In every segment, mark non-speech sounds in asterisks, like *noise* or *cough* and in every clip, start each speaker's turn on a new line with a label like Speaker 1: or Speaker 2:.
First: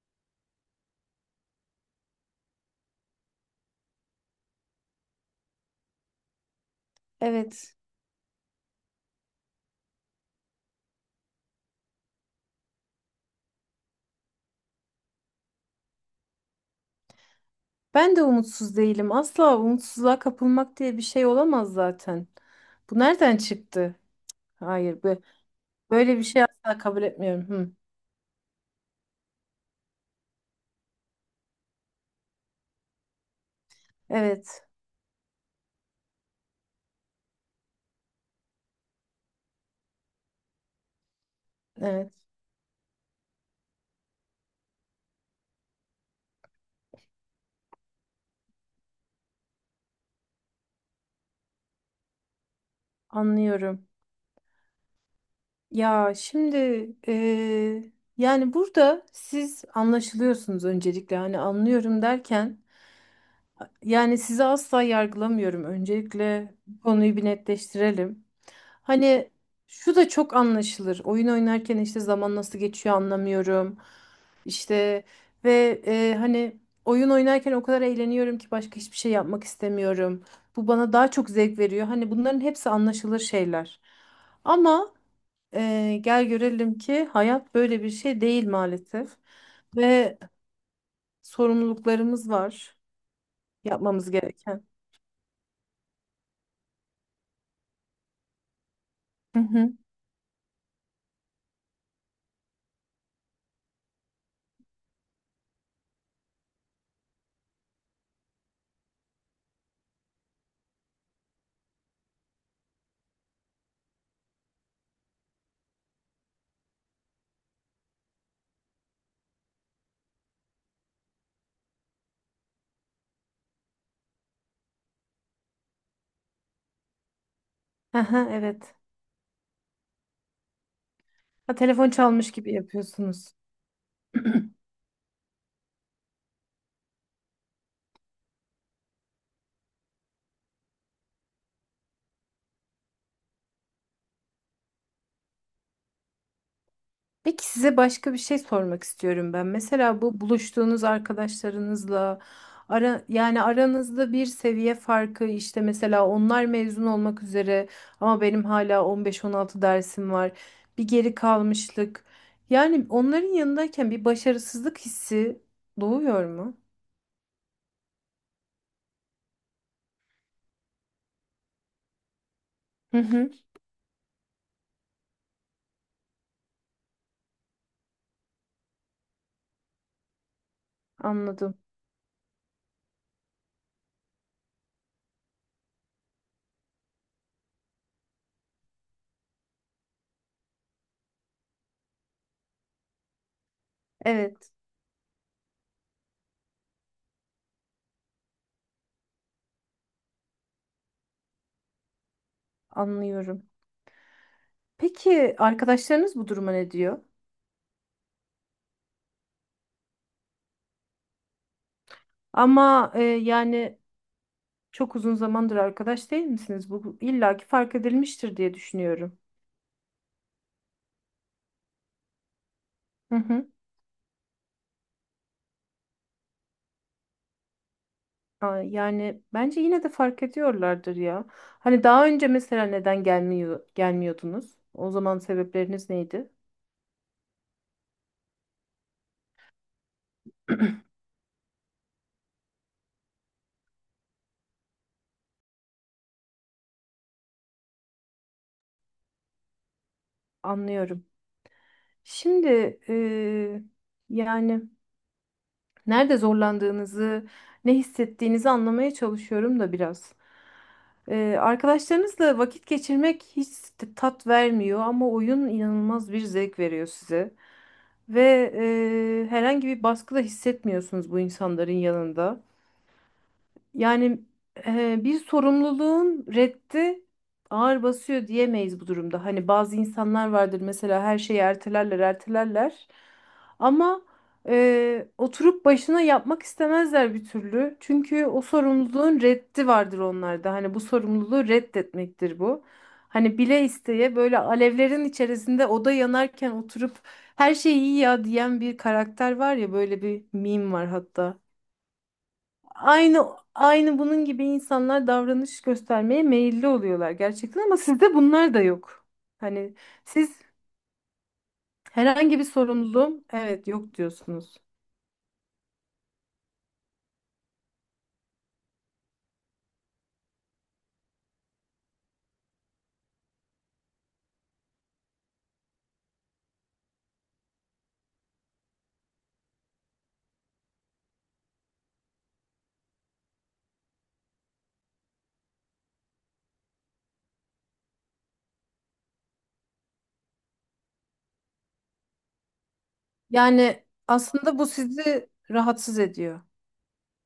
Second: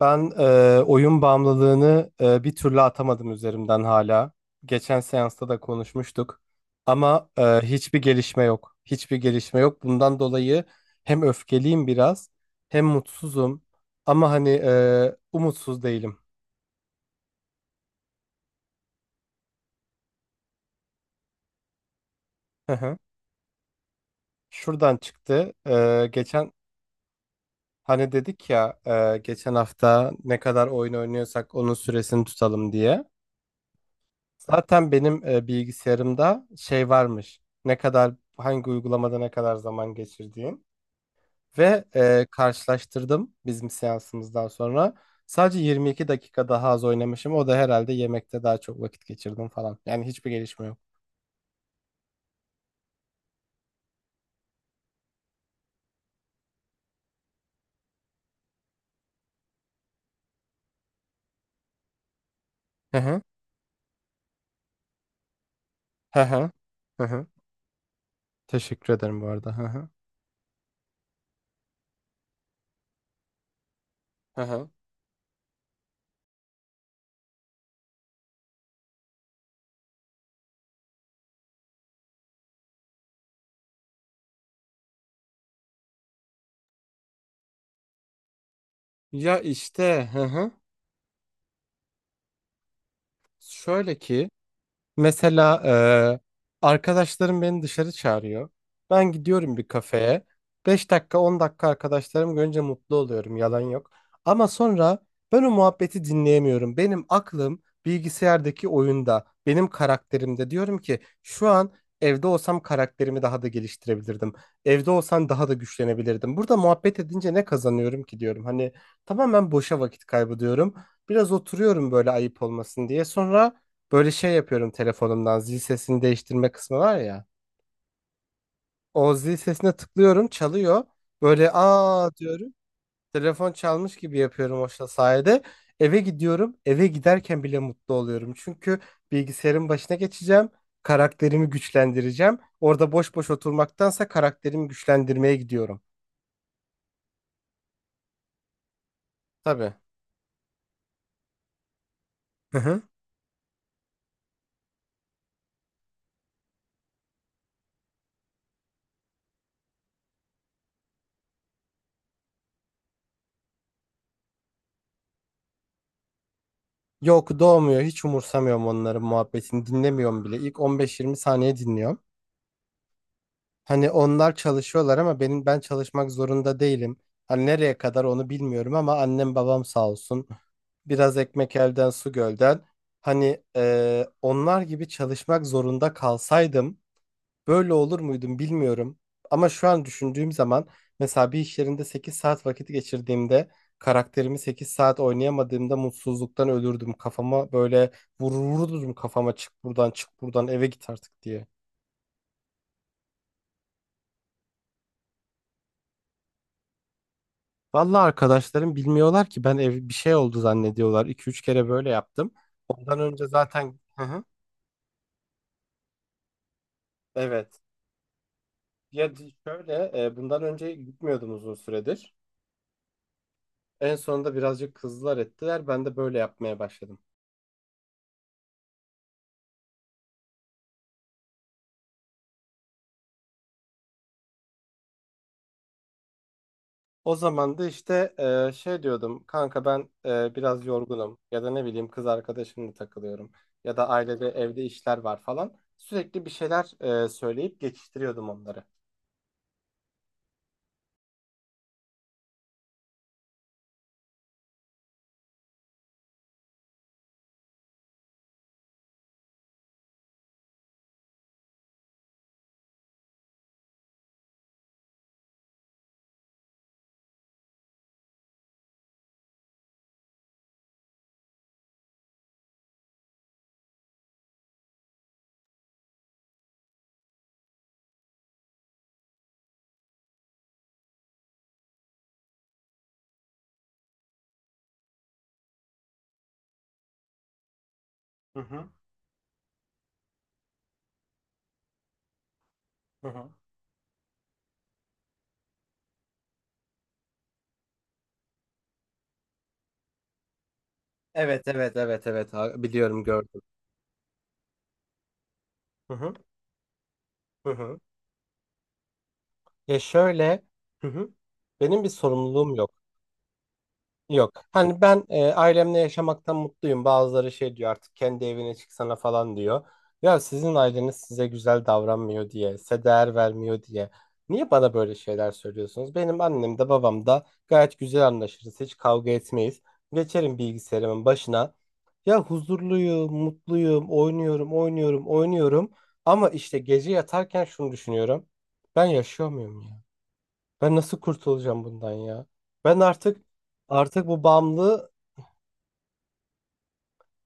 Speaker 1: Ben oyun bağımlılığını bir türlü atamadım üzerimden hala. Geçen seansta da konuşmuştuk. Ama
Speaker 2: Evet.
Speaker 1: hiçbir gelişme yok. Hiçbir gelişme yok. Bundan dolayı hem öfkeliyim biraz, hem mutsuzum. Ama hani umutsuz değilim.
Speaker 2: Ben de umutsuz değilim. Asla umutsuzluğa kapılmak diye bir şey olamaz zaten.
Speaker 1: Hı hı.
Speaker 2: Bu nereden çıktı?
Speaker 1: Şuradan
Speaker 2: Hayır,
Speaker 1: çıktı. E,
Speaker 2: böyle bir şey
Speaker 1: geçen
Speaker 2: asla kabul etmiyorum. Hı.
Speaker 1: hani dedik ya, geçen hafta ne kadar oyun oynuyorsak onun süresini tutalım diye.
Speaker 2: Evet,
Speaker 1: Zaten benim bilgisayarımda şey varmış. Ne kadar hangi uygulamada ne kadar zaman geçirdiğin ve
Speaker 2: evet,
Speaker 1: karşılaştırdım bizim seansımızdan sonra. Sadece 22 dakika daha az oynamışım. O da herhalde yemekte daha çok vakit geçirdim falan. Yani hiçbir gelişme yok.
Speaker 2: anlıyorum. Ya şimdi eee, yani burada siz anlaşılıyorsunuz öncelikle. Hani anlıyorum derken.
Speaker 1: Hı hı.
Speaker 2: Yani sizi asla yargılamıyorum.
Speaker 1: Hı hı.
Speaker 2: Öncelikle bu
Speaker 1: Hı
Speaker 2: konuyu bir
Speaker 1: hı.
Speaker 2: netleştirelim.
Speaker 1: Teşekkür ederim bu
Speaker 2: Hani
Speaker 1: arada. Hı hı.
Speaker 2: şu da çok anlaşılır. Oyun oynarken işte zaman nasıl geçiyor anlamıyorum.
Speaker 1: Hı hı.
Speaker 2: İşte ve hani oyun oynarken o kadar eğleniyorum ki başka hiçbir şey yapmak istemiyorum. Bu bana daha çok zevk veriyor. Hani bunların hepsi anlaşılır şeyler. Ama gel görelim ki hayat böyle bir şey değil maalesef.
Speaker 1: Ya işte,
Speaker 2: Ve
Speaker 1: hı hı.
Speaker 2: sorumluluklarımız var
Speaker 1: Şöyle
Speaker 2: yapmamız
Speaker 1: ki,
Speaker 2: gereken.
Speaker 1: mesela arkadaşlarım beni dışarı çağırıyor. Ben gidiyorum bir
Speaker 2: *laughs*
Speaker 1: kafeye. 5 dakika, 10 dakika arkadaşlarım görünce mutlu oluyorum, yalan yok. Ama sonra ben o muhabbeti dinleyemiyorum. Benim aklım bilgisayardaki oyunda, benim karakterimde, diyorum ki şu an evde olsam karakterimi daha da geliştirebilirdim. Evde olsam daha da güçlenebilirdim. Burada muhabbet edince ne kazanıyorum ki diyorum. Hani tamamen boşa vakit kaybı diyorum. Biraz oturuyorum böyle ayıp olmasın diye. Sonra böyle şey yapıyorum, telefonumdan zil sesini değiştirme kısmı var ya.
Speaker 2: Aha, evet.
Speaker 1: O zil sesine tıklıyorum, çalıyor. Böyle
Speaker 2: Ha, telefon
Speaker 1: aa
Speaker 2: çalmış gibi
Speaker 1: diyorum.
Speaker 2: yapıyorsunuz.
Speaker 1: Telefon çalmış gibi
Speaker 2: *clears throat*
Speaker 1: yapıyorum o sayede. Eve gidiyorum. Eve giderken bile mutlu oluyorum. Çünkü bilgisayarın başına geçeceğim. Karakterimi güçlendireceğim. Orada boş boş oturmaktansa karakterimi güçlendirmeye gidiyorum.
Speaker 2: Peki size başka bir şey sormak istiyorum ben.
Speaker 1: Tabii.
Speaker 2: Mesela bu buluştuğunuz arkadaşlarınızla
Speaker 1: Hı hı.
Speaker 2: yani aranızda bir seviye farkı, işte mesela onlar mezun olmak üzere ama benim hala 15-16 dersim var. Bir geri kalmışlık. Yani onların yanındayken bir başarısızlık hissi doğuyor mu?
Speaker 1: Yok, doğmuyor. Hiç umursamıyorum onların muhabbetini. Dinlemiyorum bile. İlk 15-20 saniye dinliyorum.
Speaker 2: Hı hı,
Speaker 1: Hani onlar çalışıyorlar ama benim ben çalışmak zorunda değilim. Hani nereye kadar onu bilmiyorum ama annem babam sağ olsun. Biraz
Speaker 2: anladım.
Speaker 1: ekmek elden su gölden. Hani onlar gibi çalışmak zorunda kalsaydım böyle olur muydum bilmiyorum. Ama şu an düşündüğüm zaman mesela bir iş yerinde 8 saat vakit geçirdiğimde, karakterimi
Speaker 2: Evet,
Speaker 1: 8 saat oynayamadığımda mutsuzluktan ölürdüm. Kafama böyle vururdum, kafama çık buradan, çık buradan, eve git artık diye.
Speaker 2: anlıyorum. Peki arkadaşlarınız bu duruma ne diyor?
Speaker 1: Vallahi arkadaşlarım bilmiyorlar ki, ben ev bir şey oldu zannediyorlar. İki üç kere böyle yaptım.
Speaker 2: Ama
Speaker 1: Ondan önce zaten.
Speaker 2: yani
Speaker 1: Hı hı.
Speaker 2: çok uzun zamandır arkadaş değil misiniz? Bu illaki
Speaker 1: Evet.
Speaker 2: fark edilmiştir diye
Speaker 1: Ya
Speaker 2: düşünüyorum.
Speaker 1: şöyle, bundan önce gitmiyordum uzun süredir.
Speaker 2: Hı hı.
Speaker 1: En sonunda birazcık kızlar ettiler. Ben de böyle yapmaya başladım.
Speaker 2: Aa, yani bence yine de fark ediyorlardır ya. Hani daha önce mesela neden gelmiyordunuz? O zaman sebepleriniz neydi?
Speaker 1: O zaman da işte şey diyordum. Kanka, ben biraz
Speaker 2: *clears throat*
Speaker 1: yorgunum, ya da ne bileyim kız arkadaşımla takılıyorum, ya da ailede evde işler var falan. Sürekli bir şeyler söyleyip geçiştiriyordum onları.
Speaker 2: Anlıyorum. Şimdi yani. Nerede zorlandığınızı, ne hissettiğinizi anlamaya çalışıyorum da biraz. Arkadaşlarınızla vakit geçirmek hiç tat vermiyor ama oyun inanılmaz bir zevk veriyor size. Ve herhangi bir baskı da hissetmiyorsunuz bu insanların yanında. Yani bir sorumluluğun reddi ağır basıyor diyemeyiz bu durumda. Hani bazı insanlar vardır, mesela her şeyi ertelerler, ertelerler. Ama oturup başına yapmak istemezler bir türlü. Çünkü
Speaker 1: Hı
Speaker 2: o
Speaker 1: hı.
Speaker 2: sorumluluğun reddi vardır onlarda. Hani bu sorumluluğu reddetmektir bu.
Speaker 1: Hı hı.
Speaker 2: Hani bile isteye böyle alevlerin içerisinde oda yanarken oturup her şey iyi ya diyen bir karakter var ya, böyle bir meme var hatta,
Speaker 1: Evet, evet, evet, evet. Biliyorum,
Speaker 2: aynı
Speaker 1: gördüm.
Speaker 2: aynı bunun gibi insanlar davranış
Speaker 1: Hı hı.
Speaker 2: göstermeye meyilli oluyorlar
Speaker 1: Hı
Speaker 2: gerçekten, ama
Speaker 1: hı.
Speaker 2: sizde bunlar da yok. Hani
Speaker 1: Ya,
Speaker 2: siz
Speaker 1: şöyle. Hı hı. Benim bir
Speaker 2: herhangi bir
Speaker 1: sorumluluğum yok.
Speaker 2: sorumluluğum, evet, yok
Speaker 1: Yok.
Speaker 2: diyorsunuz.
Speaker 1: Hani ben ailemle yaşamaktan mutluyum. Bazıları şey diyor, artık kendi evine çıksana falan diyor. Ya, sizin aileniz size güzel davranmıyor diye, size değer vermiyor diye. Niye bana böyle şeyler söylüyorsunuz? Benim annem de babam da gayet güzel anlaşırız. Hiç kavga etmeyiz. Geçerim bilgisayarımın başına. Ya huzurluyum, mutluyum, oynuyorum, oynuyorum, oynuyorum. Ama işte gece yatarken şunu düşünüyorum. Ben yaşıyor muyum ya? Ben nasıl kurtulacağım bundan ya? Ben artık
Speaker 2: Yani
Speaker 1: artık bu
Speaker 2: aslında bu
Speaker 1: bağımlılığı
Speaker 2: sizi rahatsız ediyor.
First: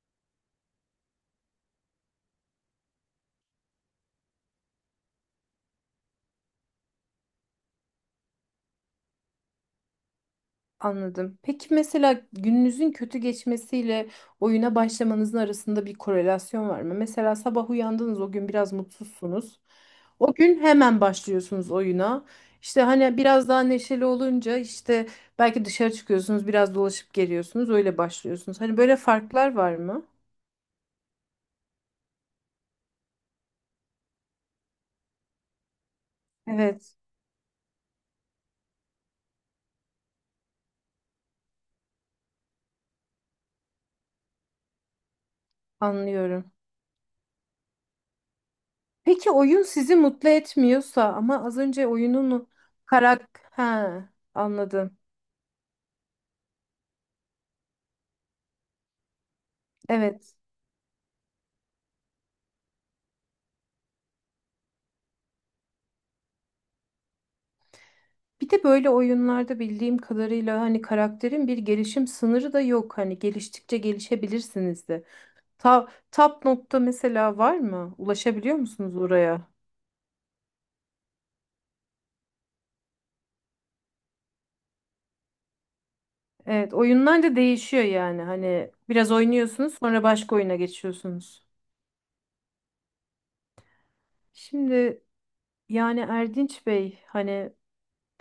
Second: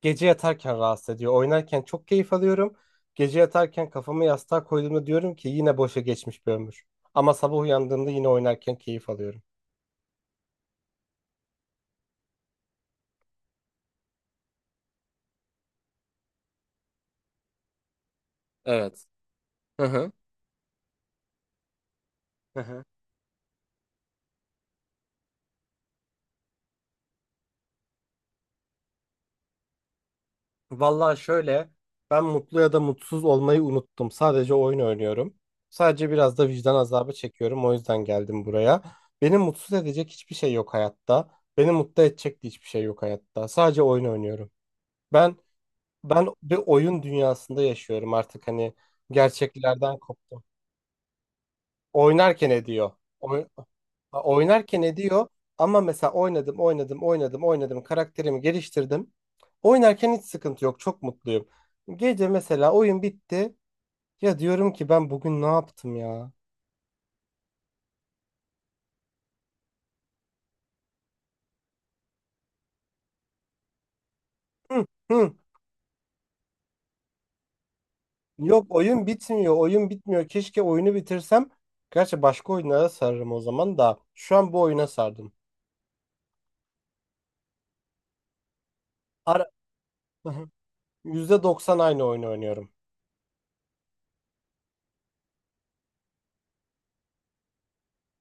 Speaker 1: gece yatarken rahatsız ediyor. Oynarken çok keyif alıyorum. Gece yatarken kafamı yastığa koyduğumda diyorum ki yine boşa geçmiş bir ömür. Ama sabah uyandığımda yine oynarken keyif alıyorum.
Speaker 2: Anladım. Peki mesela gününüzün kötü geçmesiyle oyuna başlamanızın arasında bir korelasyon var mı? Mesela sabah uyandınız, o gün biraz
Speaker 1: Evet.
Speaker 2: mutsuzsunuz.
Speaker 1: Hı hı.
Speaker 2: O gün hemen başlıyorsunuz oyuna.
Speaker 1: Hı
Speaker 2: İşte
Speaker 1: hı.
Speaker 2: hani biraz daha neşeli olunca işte belki dışarı çıkıyorsunuz, biraz dolaşıp geliyorsunuz, öyle başlıyorsunuz. Hani böyle farklar var mı?
Speaker 1: Vallahi şöyle, ben mutlu ya da mutsuz olmayı unuttum. Sadece oyun oynuyorum. Sadece biraz da vicdan
Speaker 2: Evet.
Speaker 1: azabı çekiyorum. O yüzden geldim buraya. Beni mutsuz edecek hiçbir şey yok hayatta. Beni mutlu edecek de hiçbir şey yok hayatta. Sadece oyun oynuyorum. Ben ben
Speaker 2: Anlıyorum.
Speaker 1: bir oyun dünyasında yaşıyorum artık, hani
Speaker 2: Peki oyun sizi
Speaker 1: gerçeklerden
Speaker 2: mutlu
Speaker 1: koptum.
Speaker 2: etmiyorsa, ama az önce oyunun
Speaker 1: Oynarken ediyor. Oy-
Speaker 2: ha,
Speaker 1: Oynarken
Speaker 2: anladım.
Speaker 1: ediyor ama mesela oynadım, oynadım, oynadım, oynadım. Karakterimi geliştirdim. Oynarken hiç
Speaker 2: Evet.
Speaker 1: sıkıntı yok. Çok mutluyum. Gece mesela oyun bitti. Ya diyorum ki ben bugün ne yaptım ya?
Speaker 2: Bir de böyle oyunlarda bildiğim kadarıyla hani karakterin bir gelişim sınırı da yok. Hani geliştikçe
Speaker 1: Hı,
Speaker 2: gelişebilirsiniz de.
Speaker 1: hı.
Speaker 2: Top nokta mesela var mı? Ulaşabiliyor
Speaker 1: Yok,
Speaker 2: musunuz
Speaker 1: oyun
Speaker 2: oraya?
Speaker 1: bitmiyor. Oyun bitmiyor. Keşke oyunu bitirsem. Gerçi başka oyunlara sararım o zaman da. Şu an bu oyuna sardım.
Speaker 2: Evet, oyunlar da değişiyor yani. Hani biraz
Speaker 1: Ara...
Speaker 2: oynuyorsunuz, sonra başka
Speaker 1: *laughs*
Speaker 2: oyuna geçiyorsunuz.
Speaker 1: %90 aynı oyunu oynuyorum.
Speaker 2: Şimdi yani Erdinç Bey, hani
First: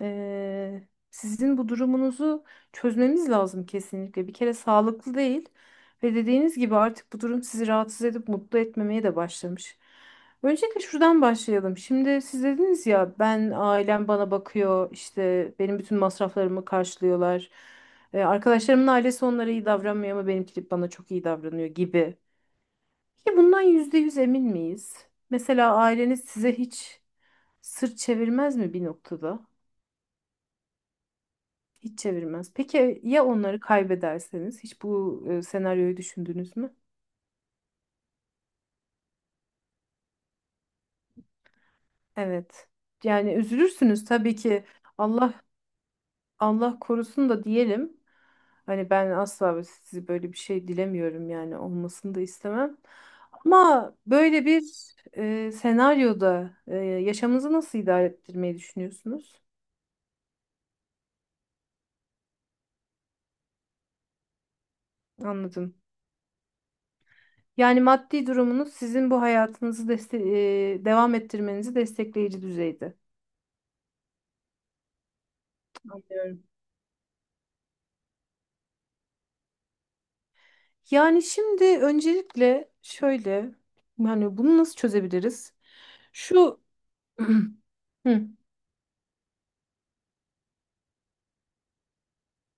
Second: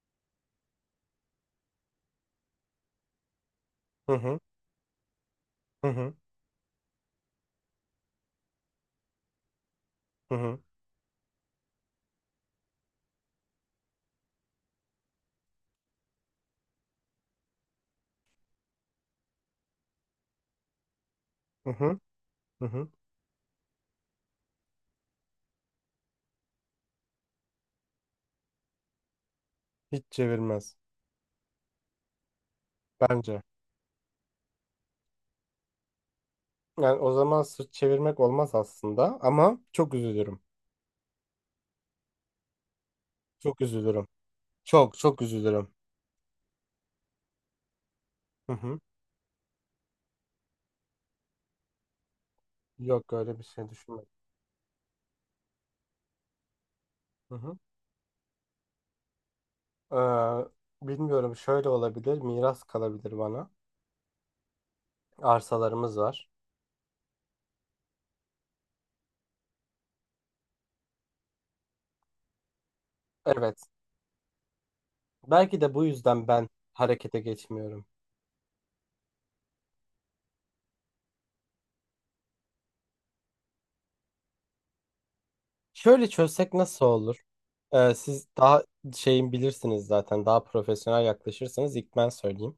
Speaker 2: Sizin bu durumunuzu çözmemiz lazım
Speaker 1: Hı
Speaker 2: kesinlikle. Bir
Speaker 1: hı,
Speaker 2: kere sağlıklı değil
Speaker 1: hı hı,
Speaker 2: ve dediğiniz gibi artık bu durum sizi rahatsız edip mutlu etmemeye de başlamış.
Speaker 1: hı hı,
Speaker 2: Öncelikle şuradan başlayalım. Şimdi siz dediniz ya, ben ailem bana bakıyor, işte benim bütün masraflarımı karşılıyorlar. Arkadaşlarımın ailesi onlara iyi davranmıyor ama benimki bana çok iyi davranıyor
Speaker 1: hı hı,
Speaker 2: gibi.
Speaker 1: hı hı.
Speaker 2: Ki bundan %100 emin miyiz? Mesela aileniz size hiç sırt çevirmez mi bir noktada?
Speaker 1: Hiç çevirmez
Speaker 2: Hiç çevirmez. Peki ya
Speaker 1: bence.
Speaker 2: onları kaybederseniz? Hiç bu senaryoyu düşündünüz mü?
Speaker 1: Yani o zaman sırt çevirmek olmaz aslında ama çok üzülürüm.
Speaker 2: Evet. Yani
Speaker 1: Çok
Speaker 2: üzülürsünüz
Speaker 1: üzülürüm.
Speaker 2: tabii ki.
Speaker 1: Çok çok
Speaker 2: Allah
Speaker 1: üzülürüm.
Speaker 2: Allah korusun da diyelim.
Speaker 1: Hı hı.
Speaker 2: Hani ben asla ve sizi böyle bir şey dilemiyorum, yani olmasını da istemem.
Speaker 1: Yok, öyle bir şey
Speaker 2: Ama
Speaker 1: düşünmedim.
Speaker 2: böyle bir senaryoda
Speaker 1: Hı
Speaker 2: yaşamınızı
Speaker 1: hı.
Speaker 2: nasıl idare ettirmeyi düşünüyorsunuz?
Speaker 1: Bilmiyorum, şöyle olabilir. Miras kalabilir bana.
Speaker 2: Anladım.
Speaker 1: Arsalarımız var.
Speaker 2: Yani maddi durumunuz sizin bu hayatınızı devam ettirmenizi destekleyici düzeyde.
Speaker 1: Evet. Belki de bu yüzden
Speaker 2: Anlıyorum.
Speaker 1: ben harekete geçmiyorum.
Speaker 2: Yani şimdi öncelikle şöyle, yani bunu nasıl çözebiliriz?
Speaker 1: Şöyle çözsek
Speaker 2: Şu
Speaker 1: nasıl olur?
Speaker 2: *clears throat*
Speaker 1: Siz
Speaker 2: Hı.
Speaker 1: daha şeyin bilirsiniz zaten. Daha profesyonel yaklaşırsanız, ilk ben söyleyeyim.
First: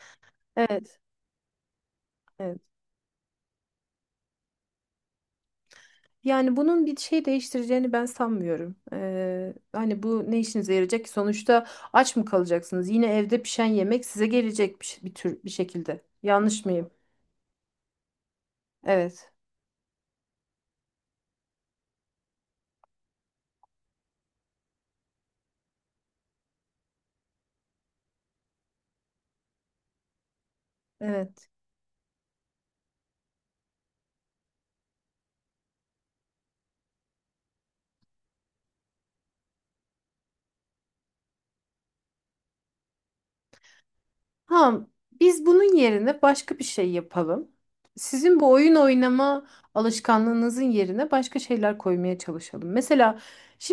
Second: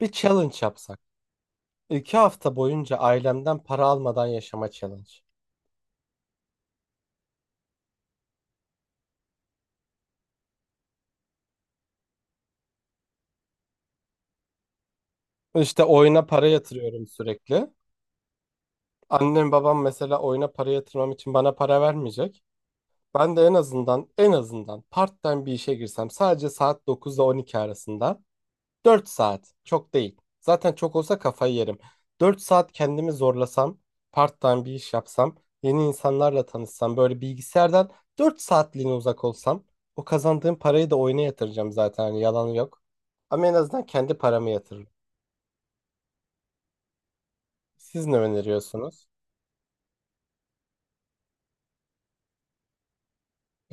Speaker 1: Bir challenge
Speaker 2: Evet,
Speaker 1: yapsak. 2 hafta
Speaker 2: evet.
Speaker 1: boyunca ailemden para almadan yaşama challenge.
Speaker 2: Yani bunun bir şey değiştireceğini ben sanmıyorum. Hani bu ne işinize yarayacak ki? Sonuçta aç mı kalacaksınız? Yine evde pişen yemek size gelecek bir tür bir
Speaker 1: İşte
Speaker 2: şekilde.
Speaker 1: oyuna para
Speaker 2: Yanlış mıyım?
Speaker 1: yatırıyorum sürekli.
Speaker 2: Evet.
Speaker 1: Annem babam mesela oyuna para yatırmam için bana para vermeyecek. Ben de en azından part-time bir işe girsem, sadece saat 9 ile 12 arasında. 4 saat çok değil. Zaten çok olsa
Speaker 2: Evet.
Speaker 1: kafayı yerim. 4 saat kendimi zorlasam, part-time bir iş yapsam, yeni insanlarla tanışsam, böyle bilgisayardan 4 saatliğine uzak olsam, o kazandığım parayı da oyuna yatıracağım zaten, hani yalan yok. Ama en azından kendi paramı yatırırım.
Speaker 2: Ha, biz bunun yerine başka bir şey yapalım.
Speaker 1: Siz ne
Speaker 2: Sizin bu oyun
Speaker 1: öneriyorsunuz?
Speaker 2: oynama alışkanlığınızın yerine başka şeyler koymaya çalışalım. Mesela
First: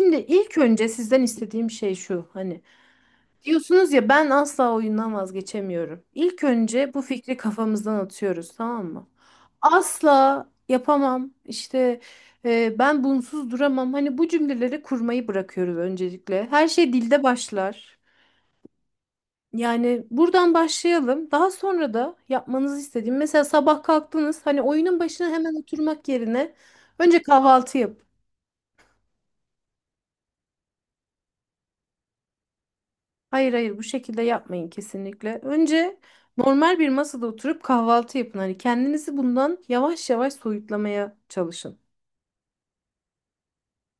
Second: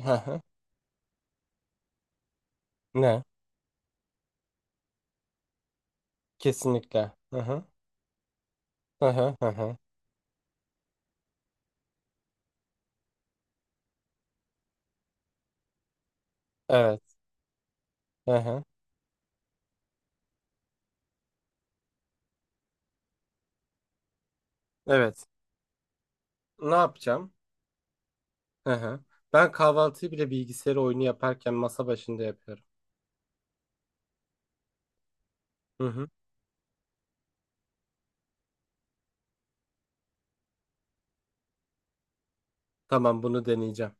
Speaker 1: Hı hı.
Speaker 2: ilk önce sizden istediğim şey şu. Hani
Speaker 1: Ne?
Speaker 2: diyorsunuz ya, ben asla oyundan vazgeçemiyorum. İlk önce bu
Speaker 1: Kesinlikle.
Speaker 2: fikri
Speaker 1: Hı hı.
Speaker 2: kafamızdan atıyoruz, tamam mı?
Speaker 1: Hı hı, hı hı.
Speaker 2: Asla yapamam. İşte ben bunsuz duramam. Hani bu cümleleri kurmayı bırakıyoruz öncelikle. Her şey
Speaker 1: Evet.
Speaker 2: dilde başlar.
Speaker 1: Hı hı.
Speaker 2: Yani buradan başlayalım. Daha sonra da yapmanızı istediğim, mesela sabah kalktınız hani oyunun
Speaker 1: Evet.
Speaker 2: başına hemen oturmak yerine
Speaker 1: Ne
Speaker 2: önce
Speaker 1: yapacağım?
Speaker 2: kahvaltı yap.
Speaker 1: Hı hı. Ben kahvaltıyı bile bilgisayar oyunu yaparken masa başında yapıyorum.
Speaker 2: Hayır hayır, bu şekilde yapmayın kesinlikle.
Speaker 1: Hı
Speaker 2: Önce
Speaker 1: hı.
Speaker 2: normal bir masada oturup kahvaltı yapın. Hani kendinizi bundan yavaş yavaş soyutlamaya çalışın.
Speaker 1: Tamam, bunu deneyeceğim.